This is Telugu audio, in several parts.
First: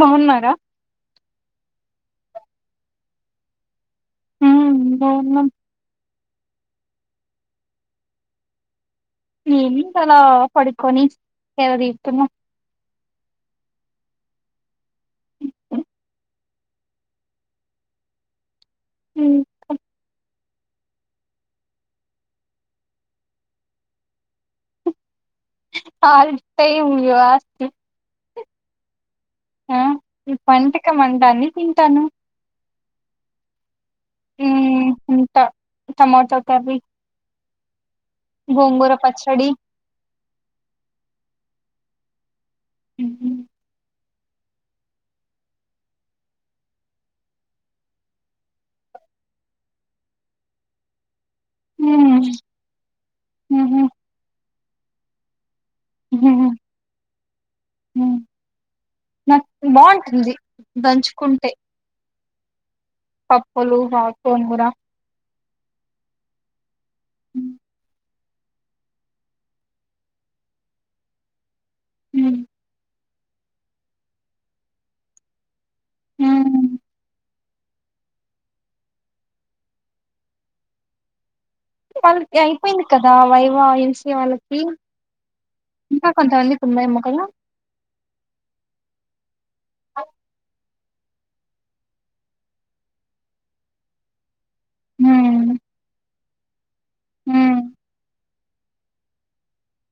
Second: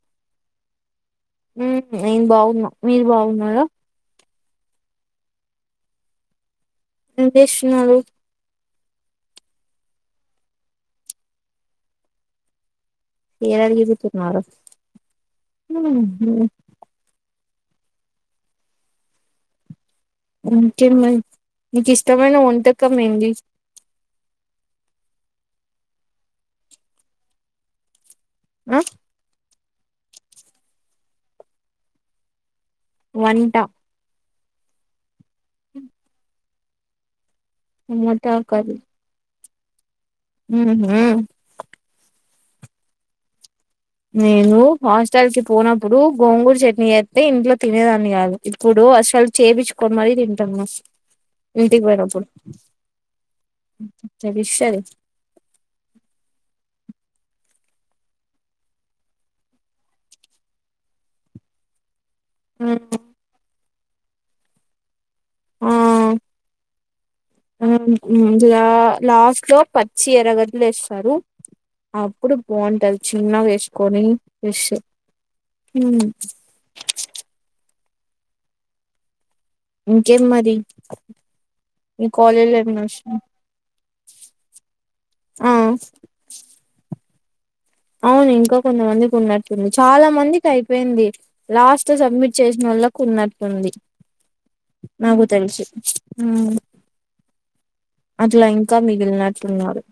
బావున్నారా మ్ నేను బాగున్నా మీరు బాగున్నార అ బాగున్నాం ఏం జేషున్నారు ఈవెనింగ్ అలా పడుకొని ఎలాదితున్నా సేదదీరుతున్నారు ఇంకే మరి నీకు ఇష్టమైన వంటకం ఏంది [unintelligible] ఆ ఆ న వంటక మంటన్ని తింటాను వంట ట టమాటో కఫీ టమోటా గొంగూర పచ్చడి ఊహు ఉమ్ నేను హాస్టల్ కి పోనప్పుడు గోంగూరు చట్నీ వస్తతే ఇంట్లో తినేదాన్ని గాదు ఇప్పుడు అసలు చేపచ్చుకొని మరీ తింటనా ఇంటికి బోయినప్పుడు ఉహు సరే మ్మ్ నాకు బావుంటుంది దంచుకుంటే [inaudible] పప్పలు వాడ్చ్కోన్ కూడా ఆ హ్మ్ హ్మ్ జరా లాస్ట్ లో పచ్చి ఎరగడ్లు వేస్తారు అప్పుడు ఉమ్ బావుంటది చిన్నగా వేస్కోని బ్రేషు మ్మ్ ఉమ్ ఇంకేం మరి మీ వాళ్ళకి కాలేజీలో ఏం అయిపోయింది కదా నడుస్తుంది వైవో ఏం సి వాళ్ళకి ఆ ఇంకా కొంతమందికి ఉన్నాయోమో కాద అవును ఇంకా కొంతమందికి ఉన్నట్టుంది చాలా మందికి అయ్ పోయింది లాస్ట్ సబ్మిట్ చేసినోళ్లకు ఉన్నటుంది నాకు తెలుసు అ మ్మ్ అట్లా ఇంకా మిగిలినట్టున్నారు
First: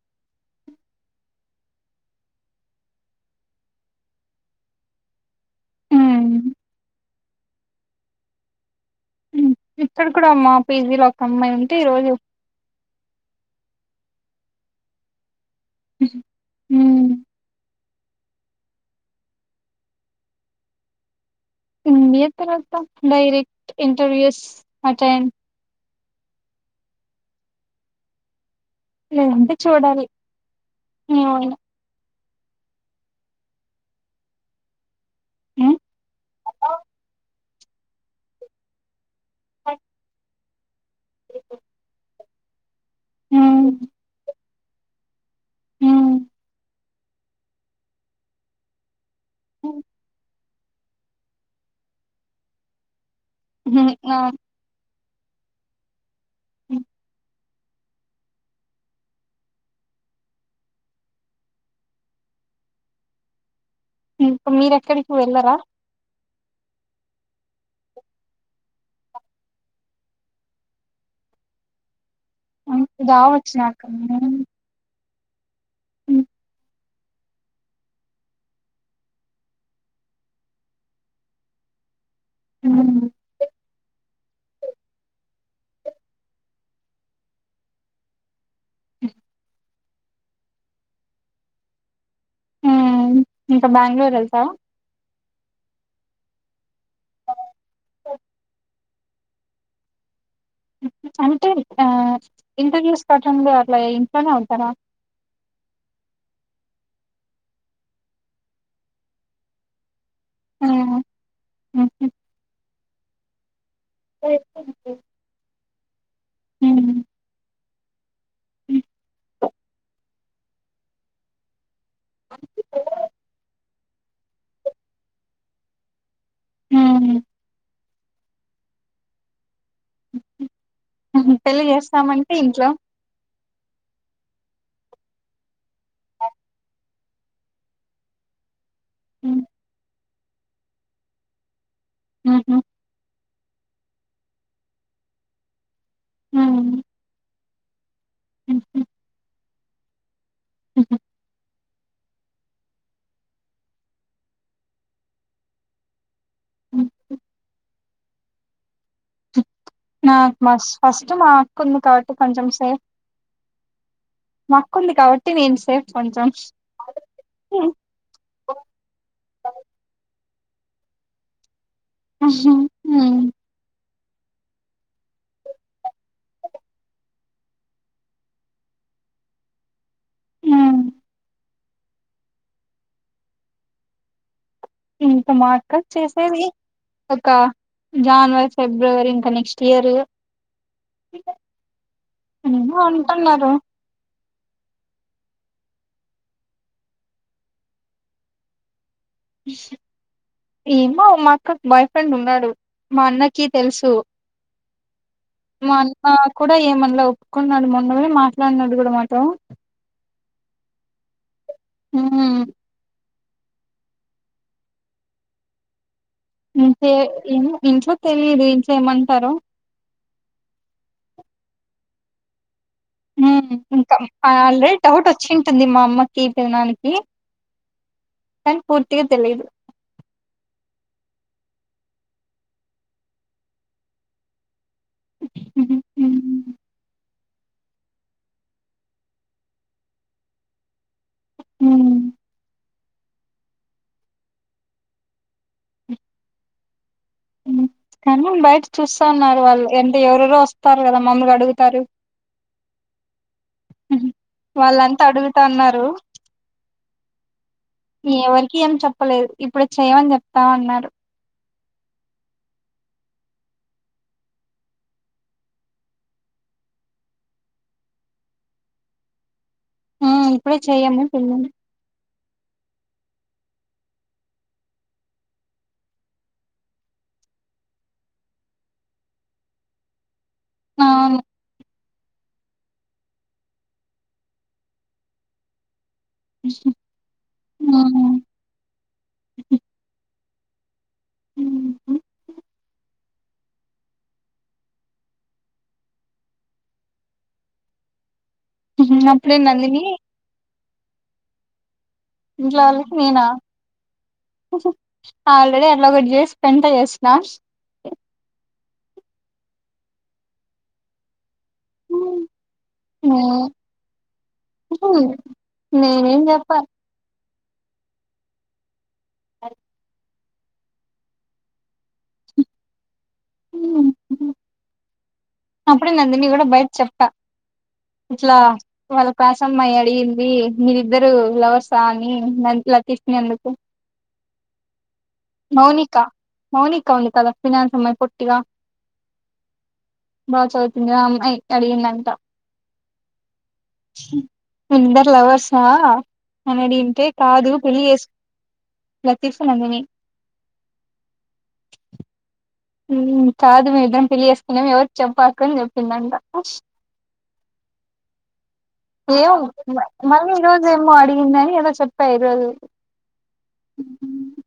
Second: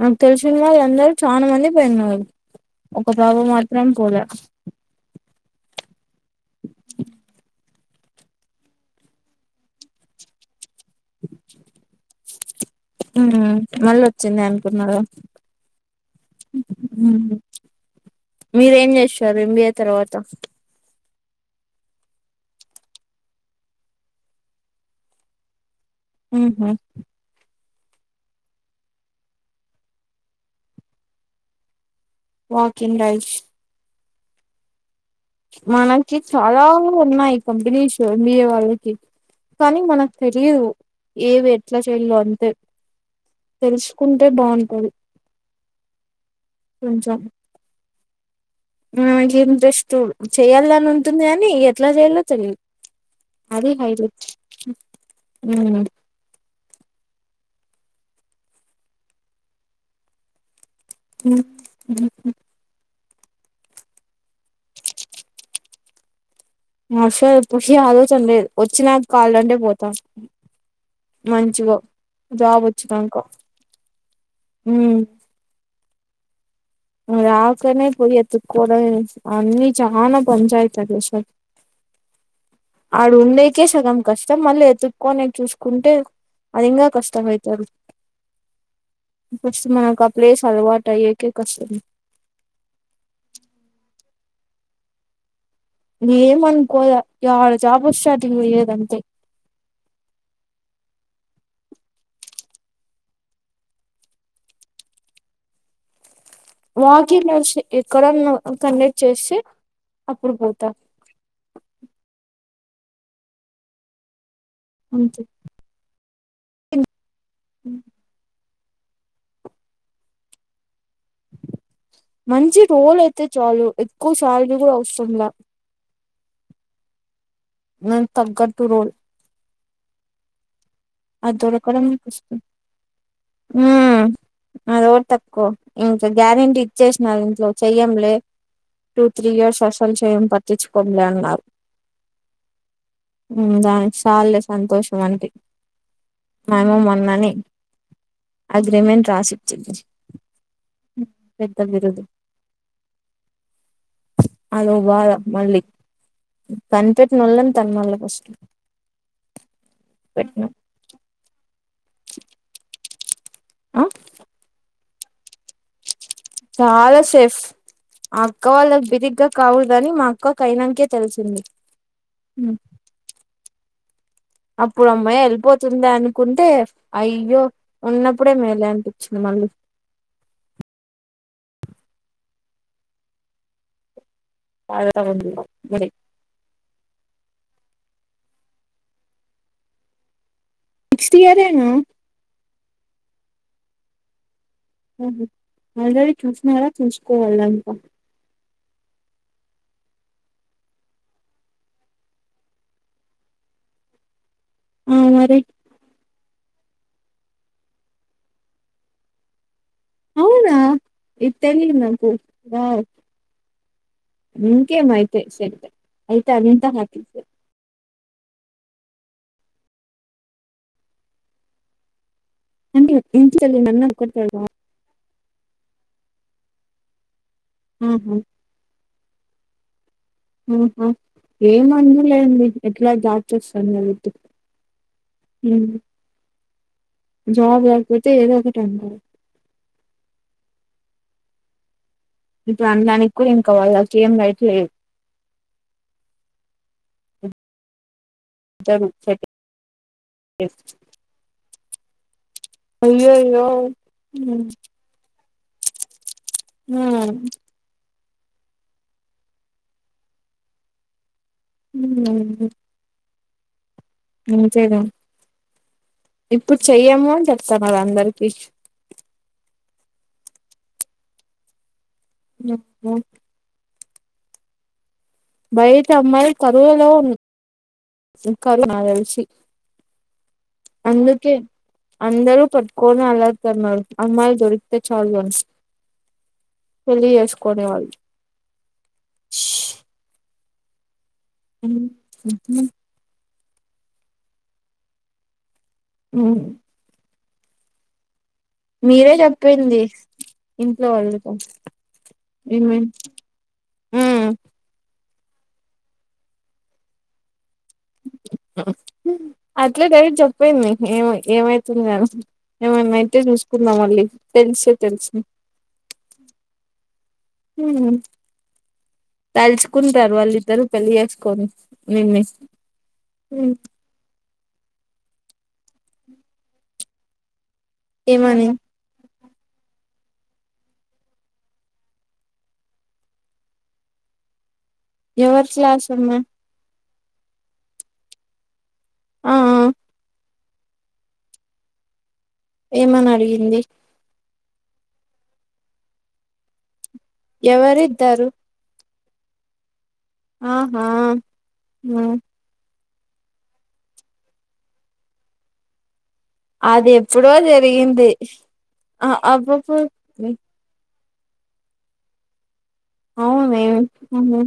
నాక్ తెల్స్విన్ వాళ్ళందరూ చానా మంది పోయిన్నారు ఒక పాప మాత్రం పోలే హ్మ్ హ్మ్. ఇక్కడ కూడా అమ్మా పీజీ లో ఒక్కమ్మాయి ఉంటే ఈరోజు మల్ వచ్చింది అనుకున్నారా హ్మ్ మీరేం చేస్తారు ఎంబిఎ తర్వాత ఏంబిఎ తర్వాత డైరెక్ట్ ఇంటర్వ్యూస్ అటెండ్ హ్మ్ హు లేదంటే చూడాలి ఏవైనా వాక్ ఇన్ డైల్స్ హ్మ్ మనకి చాలా ఉన్నాయి. కంపెనీషు మీ వాళ్లకి పని మనక్ పెట్ లీవు ఏవి ఎట్లా చేయలో అంతే హ్మ్ తెలుస్కుంటే బాగున్ [unintelligible] హ్మ్ కొంచెం మ్మ్ గింతే స్టూల్ చెయ్యాల్గాని ఉంటుంది గానీ ఎట్లా చేయాలో తెలిదు అది హ్మ్ ఆ హైలెట్ మ్మ్ అ మ్మ్ మీరెక్కడికి వెళ్ళరా ఖుషీ ఆలోచన లేదు వచ్చినా కాాలంటే పోతాం మంచిగా జాబ్ హ్మ్. వచ్చిదాకా జాబ్ వచ్చినాక హ్మ్ హ్మ్. అ రాకనే పోయి ఎతుకోవడం అన్నిీ చాలా పంచాయత అ దేశ హ్మ్. ఆడు ఉండేకే సగం కష్టం మళ్ళీ ఎతుక్కక్కొని చూసుకుంటే అది ఇంంగా కష్టం అయితది ఫస్ట్ మనకు ఆ ప్లేస్ అలవాటు అయ్యేకే కష్ట ఇంకా బ్యాంగళూరు వెళ్తావా న ఏమనుకోదడ జాబ స్టార్టింగ్ వ్యదంటే అంటే ఆ ఇంటర్వ్యూస్ కట్టంలో అట్లా ఇంట్లోనే ఉంటారా వాక్ ఇన్ డ్రైవ్స్ ఎక్కడ అన్న కండెక్ట్ చేస్తే అప్పుడు పోతా అ అ చె ఇం అ అ మంచి రోల్ అయితే చాలు ఎక్కువ సాలరీ కూడా అవసరంలా ఉమ్ నాక్ తగ్గట్టు రోల్ ఉహు పెళ్లి దొరకడం చేస్తామంటే కోసం ఇంట్లో మ్మ్ అదోటి తక్కువ ఇంకా గ్యారెంటీ ఇచ్చేసినారు ఇంట్లో చెయ్యంలే టటుూ త్రీ ఇయర్స్ అసల్ మేమ్ పట్టించుకోములేన్నారు ఉహు దానికి సాల్లే సంతోషం అంటి ము మొన్నని అగ్రిమెంట్ రాసించించి పగిరదు అధో బాధ మళ్ళీ కనిపెట్నోలని తన్నళ్ల ఫస్ట్ నాక్ పెట్టిన మాస్ ఫస్ట్ మా అక్క ఉంది కాబట్టి కొంచెం సేఫ్ ఆ అక్కుంది కాబట్టి నేను సేప్ చాలా సేఫ్ ఆ అక్క వాళ్ళకి బిరిగ్గా కాగూడదని మా అక్క కైనన్కె తెలిసింది హ్మ అప్పుడు అమ్మాయి ఎల్లిపోతుంది అనుకుంటే అయ్యో ఉన్నప్పుడే మేలే అనిపించింది మళ్ళీ హ్మ్. ఇంకా మా అక్క బాధ. చేసేది ఒక జనవరి ఫిబ్రవరి ఇంకా నెక్స్ట్ ఇయర్ నెక్స్ట్ ఇయరేనా ఏమో అంటున్నారు ఆహ ఆల్రెడీ చూసినారా చూసుకోవల్ల ఇంకా ఏమో మా అక్కకి బాయ్ ఫ్రెండ్ ఉన్నాడు మా అన్నకి తెలుసు ఆ మరి మాఅన్న కూడా ఏమన్నా ఇలా ఒప్పుకున్నాడు మొన్ననే మాట్లాడ్నాడు కూడా మాతో అవునా ఇతెలిదు నాకు హ్మ్ వావ్ ఇంకేమయితే సెట్ అయితే అంతా ఇంతే హ్యాపీ నేను ఇంట్లో అే మీరు ఇంట్ ఏమంటారు అంటే మ్మ్ ఇంట్లో హ్మ్ తెలియనన్న ఇంకా ఒకటి ఆల్రెడీ డౌట్ వాస్ వచ్చింటుంది మా అమ్మకి తినాదనికి ఆహా తన్ పూర్తిగా తెలియదు ఏమ అందలేడి ఎట్లా దాచొస్తాంది వెలుదు మ్మ్ హ్మ్ హ్మ్ జాబ్ పోతే ఏద ఒకటి అంటారు హ్మ దాని దానికి కూడా ఇంకా వాళ్ళకి ఏం రైట్ లేదు మ్మ్ కానీ బయట ఇద్దరు చూస్తా సెట్ ఉన్నారు వాళ్ళు అంటే ఎవరెరు చేసి వస్తారు కదా మమ్మల్ని అడుగుతారు అయ్యయ్యో హుహు. వాళ్ళంతా అడుగుతా ఉన్నారు ఎవరికి ఏం చెప్పలేదు ఇప్పుడు చేయమని చెప్తామ అన్నారు మ్మ్ అంతేగా ఇప్పుడు చెయ్యము అని చెప్తాం అది అందరికి ఆ ఇప్పుడే చెయము పిల్లకి మ్మ్ బయట అమ్మాయి కరువలో కరు నక్ తెల్సి అవును అందుకే అందరూ పట్టుకొని అలాగతున్నారు అమ్మాయి దొరికితే చాలు అని పెళ్లి చేసుకునే వాళ్ళు హ్మ్ హ్మ్ మ్మ్ ఉహు మీరే అప్పుడే నందిని చెప్పింది ఇంట్లో వాళ్ళకా ఇంట్లోవాళ్ళకి మేమ ఆల్రెడీ అట్ల ఒకటి చేసి పెంట చేసిన అట్లే డైరెక్ట్ చెప్పేయంది ఏమై ఏమైతుంది గాని ఏమన్న అయితే చూసుకుందాం మళ్ళీ తెలిస్తే తెల్సని నేనేం చెప్పా హ్మ్ తలుచుకుంటారు వాళ్ళు ద్దరు పెళ్ళి చేసుకోని [unintelligible] హ్మ్ అప్పుడే నందిని కూడా బయట చెప్ప ఇట్లా ఏమని వాళ్ళ క్లాస్ అమ్మాయి అడిగింది ది మీరిద్దరు లవర్స్ ఆ అని మంత లేక్ ఇచ్చినందుకు ఎవరిసలా ఆస ఉన్నా కౌం కాల ఫినాన్స్మ్యి పొట్టిగా ఆ బా చదువుతుంది అమ్మాయి అడిగిందంట ఏమని అడిగింది ఫ్లవర్సా అని అడిగింటే కాదు పెళ్లి చేేసు ఎవరిద్దరు లతీస్ నందిని ఆహా హ్మ్ హ్మ్ కాదు మేమిద్దరం పెళ్లి చేసుకున్నాం ఎవరు చెప్పకు అని చెప్పిందంట అది ఎప్పుడో జరిగింది అ అబ్బప్పు నిన్ననే ఏదో చెప్పే ఈరోజు అవును ఏమి ఊహు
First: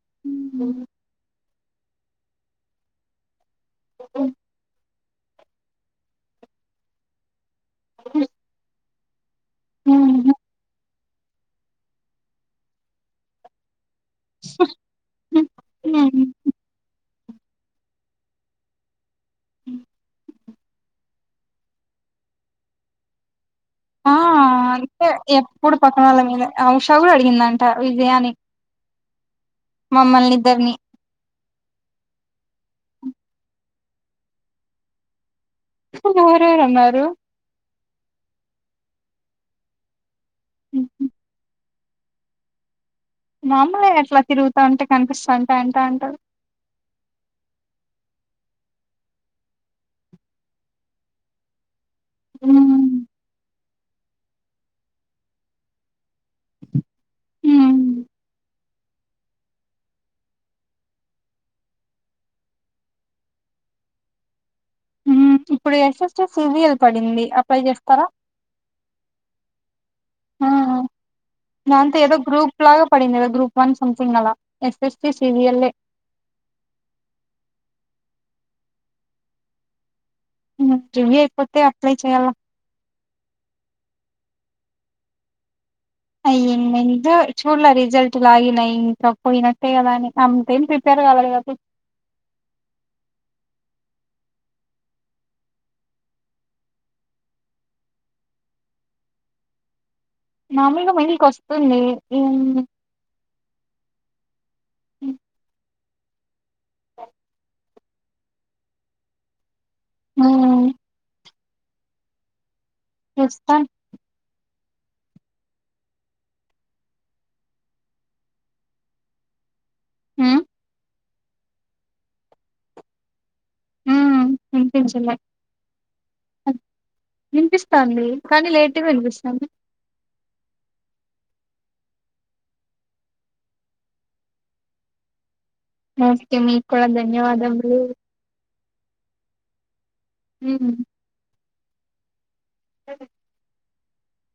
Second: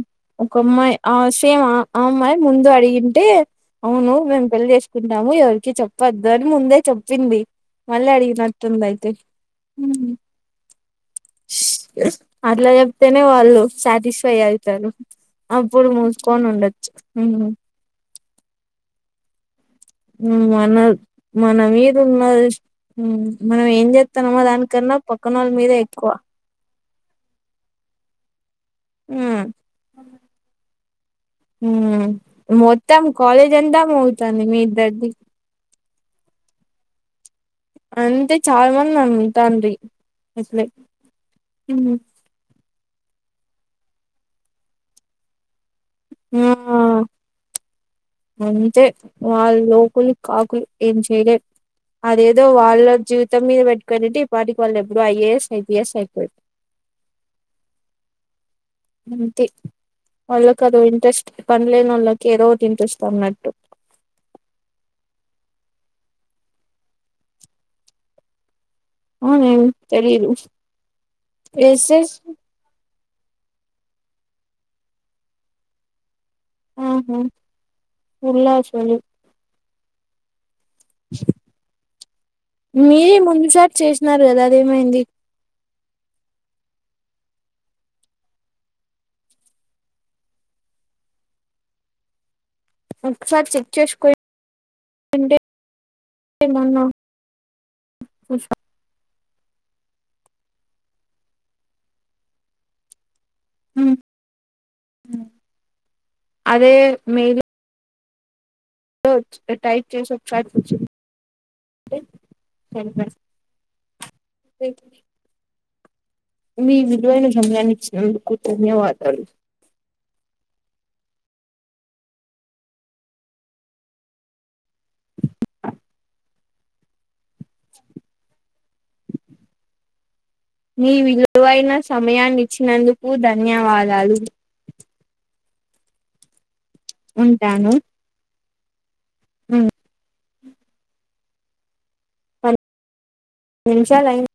ఒకమ్మాయి ఆష్ తేమ్ అ ఆ అమ్మాయే ముందు అడిగంటె అవును మేం పెళ్లి చెస్ ఇదినము ఎవరికి చెప్పద్దు అని ముందే చెప్పింది మళ్ళీ అడిగినట్టుంది తడి మ్మ్ అట్లా చెప్తేనే వాళ్ళు సాటిస్ఫై అవుతారు అప్పుడు మూసుకొని ఉండొచ్చు మ్మ్ మ్మ్ మనద్ మన మీదున్న డ్రెస్ట్ మనం ఏం ఆ చేస్తానమో దానికన్నా పక్కనొల్ల మీదే మీద ఎక్కువ తవుడు అడిగిందంట విజయానికి హ్మ్. మమ్మల్నిద్దర్ని ఉమ్ మొత్తం కాలేజ్ అందాం అవుతుంది మీ ఇద్దరిది ఎవరెవరు అన్నారు అంతే చాలా మంది అంటాండ్రి వసల ఉ మామూలుగా అట్లా తిరుగుతా ఉంటే కనిపిస్తాంటే అంట అంటే ఆ అంతే వాళ్లు లోకులు కాకులు ఏం చేయలేం అదేదో వాళ్ల జీవితం మీద పెట్టు కమిటీ ఈ పాటికి వాళ్ళు ఎప్పుడూ ఐఏఎస్ ఐపీఎస్ అయిపోయింది ఉమ్ అంతే వాళ్ళకి అదో ఇంట్రెస్ట్ పనిలేనోళ్ళకి ఏదో ఒకటి ఇంట్రెస్ట్ అన్నట్టు హ్మ్ ఇప్పుడు S S T C G L పడింది అప్లై చేస్తారా అవునేం తెలీదు ఆ, ఎస్ దాంతో ఎస్ ఏదో గ్రూప్ లాగా పడింది గదా గ్రూప్ వన్ సమ్తింగ్ అలా S S C C G L ఏ ఆహా విన్లా యాక్చువల్లీ ఉమ్ జల్దీ అయిపోతే అప్లై చెయ్యళ్ల మీరే ముందుసారి చేసినారు గదా అదేమైంది అయ్యఏమైందో చూళ్ళే రిజల్ట్ లాగిన్ అయ్ ఇంకా పోయినట్టే గదా అని అంతేం ప్రిపేర్ కాలే కాబ్బటి ఒకసారి చెక్ చేసుకో ఉంటే ఏమన్నా [unintelligible] మామూల్గా మెయిల్ కి వస్తుంది ఏం ఊ ఉ అదే మేబీ ఓచ్ ఏ టై చేసొచ్చా ఇప్పుడు ఉమ్, వచ్చింది ఏ వస్తా వెయిట్ మీ విలువైన సమయాన్ని ఇచ్చినందుకు ధన్యవాదాలు ఉమ్ ఉమ్, వినిపించలే వినిపిస్తాంది కానీ లేట్ గా వినిపిస్తాంది నీ విలువైన సమయాన్ని ఇచ్చినందుకు ధన్యవాదాలు ఓకే మీ కూడా ధన్యవాదములు ఊ హ్మ్ నింషాలు అయ్యింద్